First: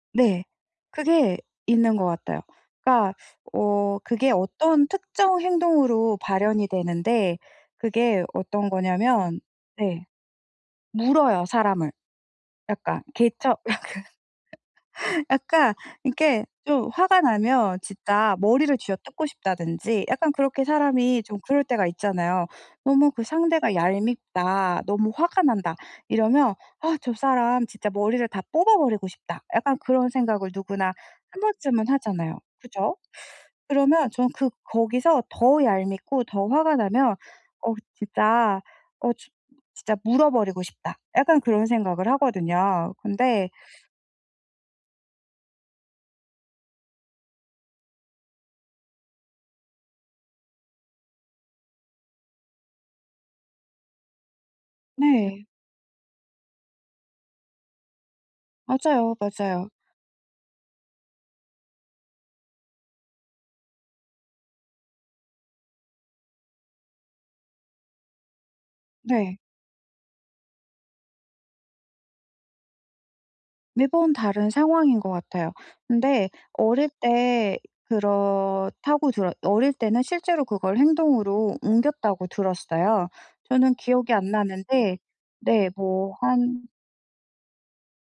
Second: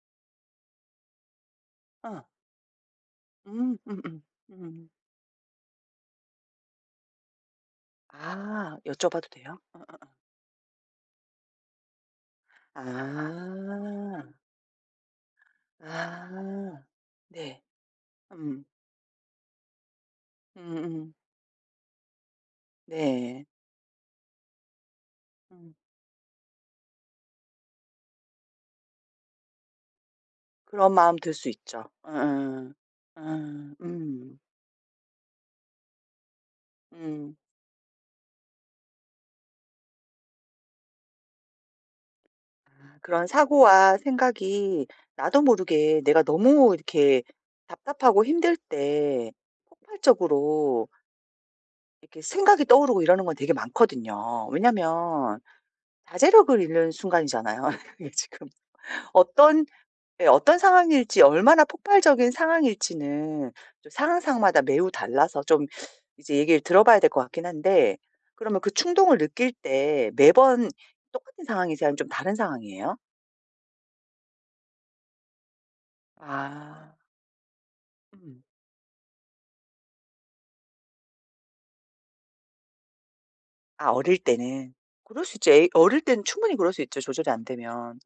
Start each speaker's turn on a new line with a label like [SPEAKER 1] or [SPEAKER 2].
[SPEAKER 1] 네. 그게 있는 것
[SPEAKER 2] 어.
[SPEAKER 1] 같아요. 그러니까
[SPEAKER 2] 음
[SPEAKER 1] 어
[SPEAKER 2] 음음
[SPEAKER 1] 그게 어떤
[SPEAKER 2] 음.
[SPEAKER 1] 특정 행동으로 발현이 되는데 그게 어떤
[SPEAKER 2] 아 여쭤봐도
[SPEAKER 1] 거냐면
[SPEAKER 2] 돼요?
[SPEAKER 1] 네
[SPEAKER 2] 어어어.
[SPEAKER 1] 물어요 사람을. 약간 개 처
[SPEAKER 2] 아.
[SPEAKER 1] 약간 약간 이렇게
[SPEAKER 2] 아
[SPEAKER 1] 좀 화가
[SPEAKER 2] 네.
[SPEAKER 1] 나면 진짜
[SPEAKER 2] 음.
[SPEAKER 1] 머리를 쥐어뜯고 싶다든지 약간 그렇게
[SPEAKER 2] 음음.
[SPEAKER 1] 사람이 좀 그럴 때가 있잖아요. 너무 그
[SPEAKER 2] 네.
[SPEAKER 1] 상대가 얄밉다 너무 화가
[SPEAKER 2] 음.
[SPEAKER 1] 난다 이러면 '아 저 사람 진짜 머리를 다 뽑아 버리고 싶다.' 약간 그런 생각을 누구나
[SPEAKER 2] 그런 마음 들
[SPEAKER 1] 1
[SPEAKER 2] 수 있죠.
[SPEAKER 1] 번쯤은 하잖아요.
[SPEAKER 2] 어어.
[SPEAKER 1] 그죠?
[SPEAKER 2] 어
[SPEAKER 1] 그러면 저는
[SPEAKER 2] 음.
[SPEAKER 1] 그 거기서 더 얄밉고 더 화가 나면
[SPEAKER 2] 음.
[SPEAKER 1] '어 진짜 어 진 진짜 물어 버리고 싶다.' 약간 그런 생각을 하거든요.
[SPEAKER 2] 아 그런
[SPEAKER 1] 근데
[SPEAKER 2] 사고와 생각이 나도 모르게 내가 너무 이렇게 답답하고 힘들 때 폭발적으로 이렇게 생각이 떠오르고 이러는 건 되게 많거든요. 왜냐하면
[SPEAKER 1] 네.
[SPEAKER 2] 자제력을 잃는 순간이잖아요. 그게 지금
[SPEAKER 1] 맞아요,
[SPEAKER 2] 어떤
[SPEAKER 1] 맞아요.
[SPEAKER 2] 네 어떤 상황일지 얼마나 폭발적인 상황일지는 또 상황 상황마다 매우 달라서 좀 이제 얘기를 들어봐야 될 것 같긴 한데 그러면 그 충동을
[SPEAKER 1] 네.
[SPEAKER 2] 느낄 때 매번 똑같은 상황이세요? 아니면 좀 다른 상황이에요?
[SPEAKER 1] 매번 다른 상황인 것 같아요. 근데 어릴
[SPEAKER 2] 아.
[SPEAKER 1] 때
[SPEAKER 2] 음.
[SPEAKER 1] 그렇다고 들었 어릴 때는 실제로 그걸 행동으로 옮겼다고 들었어요. 저는
[SPEAKER 2] 아
[SPEAKER 1] 기억이
[SPEAKER 2] 어릴
[SPEAKER 1] 안
[SPEAKER 2] 때는.
[SPEAKER 1] 나는데
[SPEAKER 2] 그럴 수 있죠. 애
[SPEAKER 1] 네
[SPEAKER 2] 어릴
[SPEAKER 1] 뭐
[SPEAKER 2] 때는 충분히
[SPEAKER 1] 한
[SPEAKER 2] 그럴 수 있죠, 조절이 안 되면.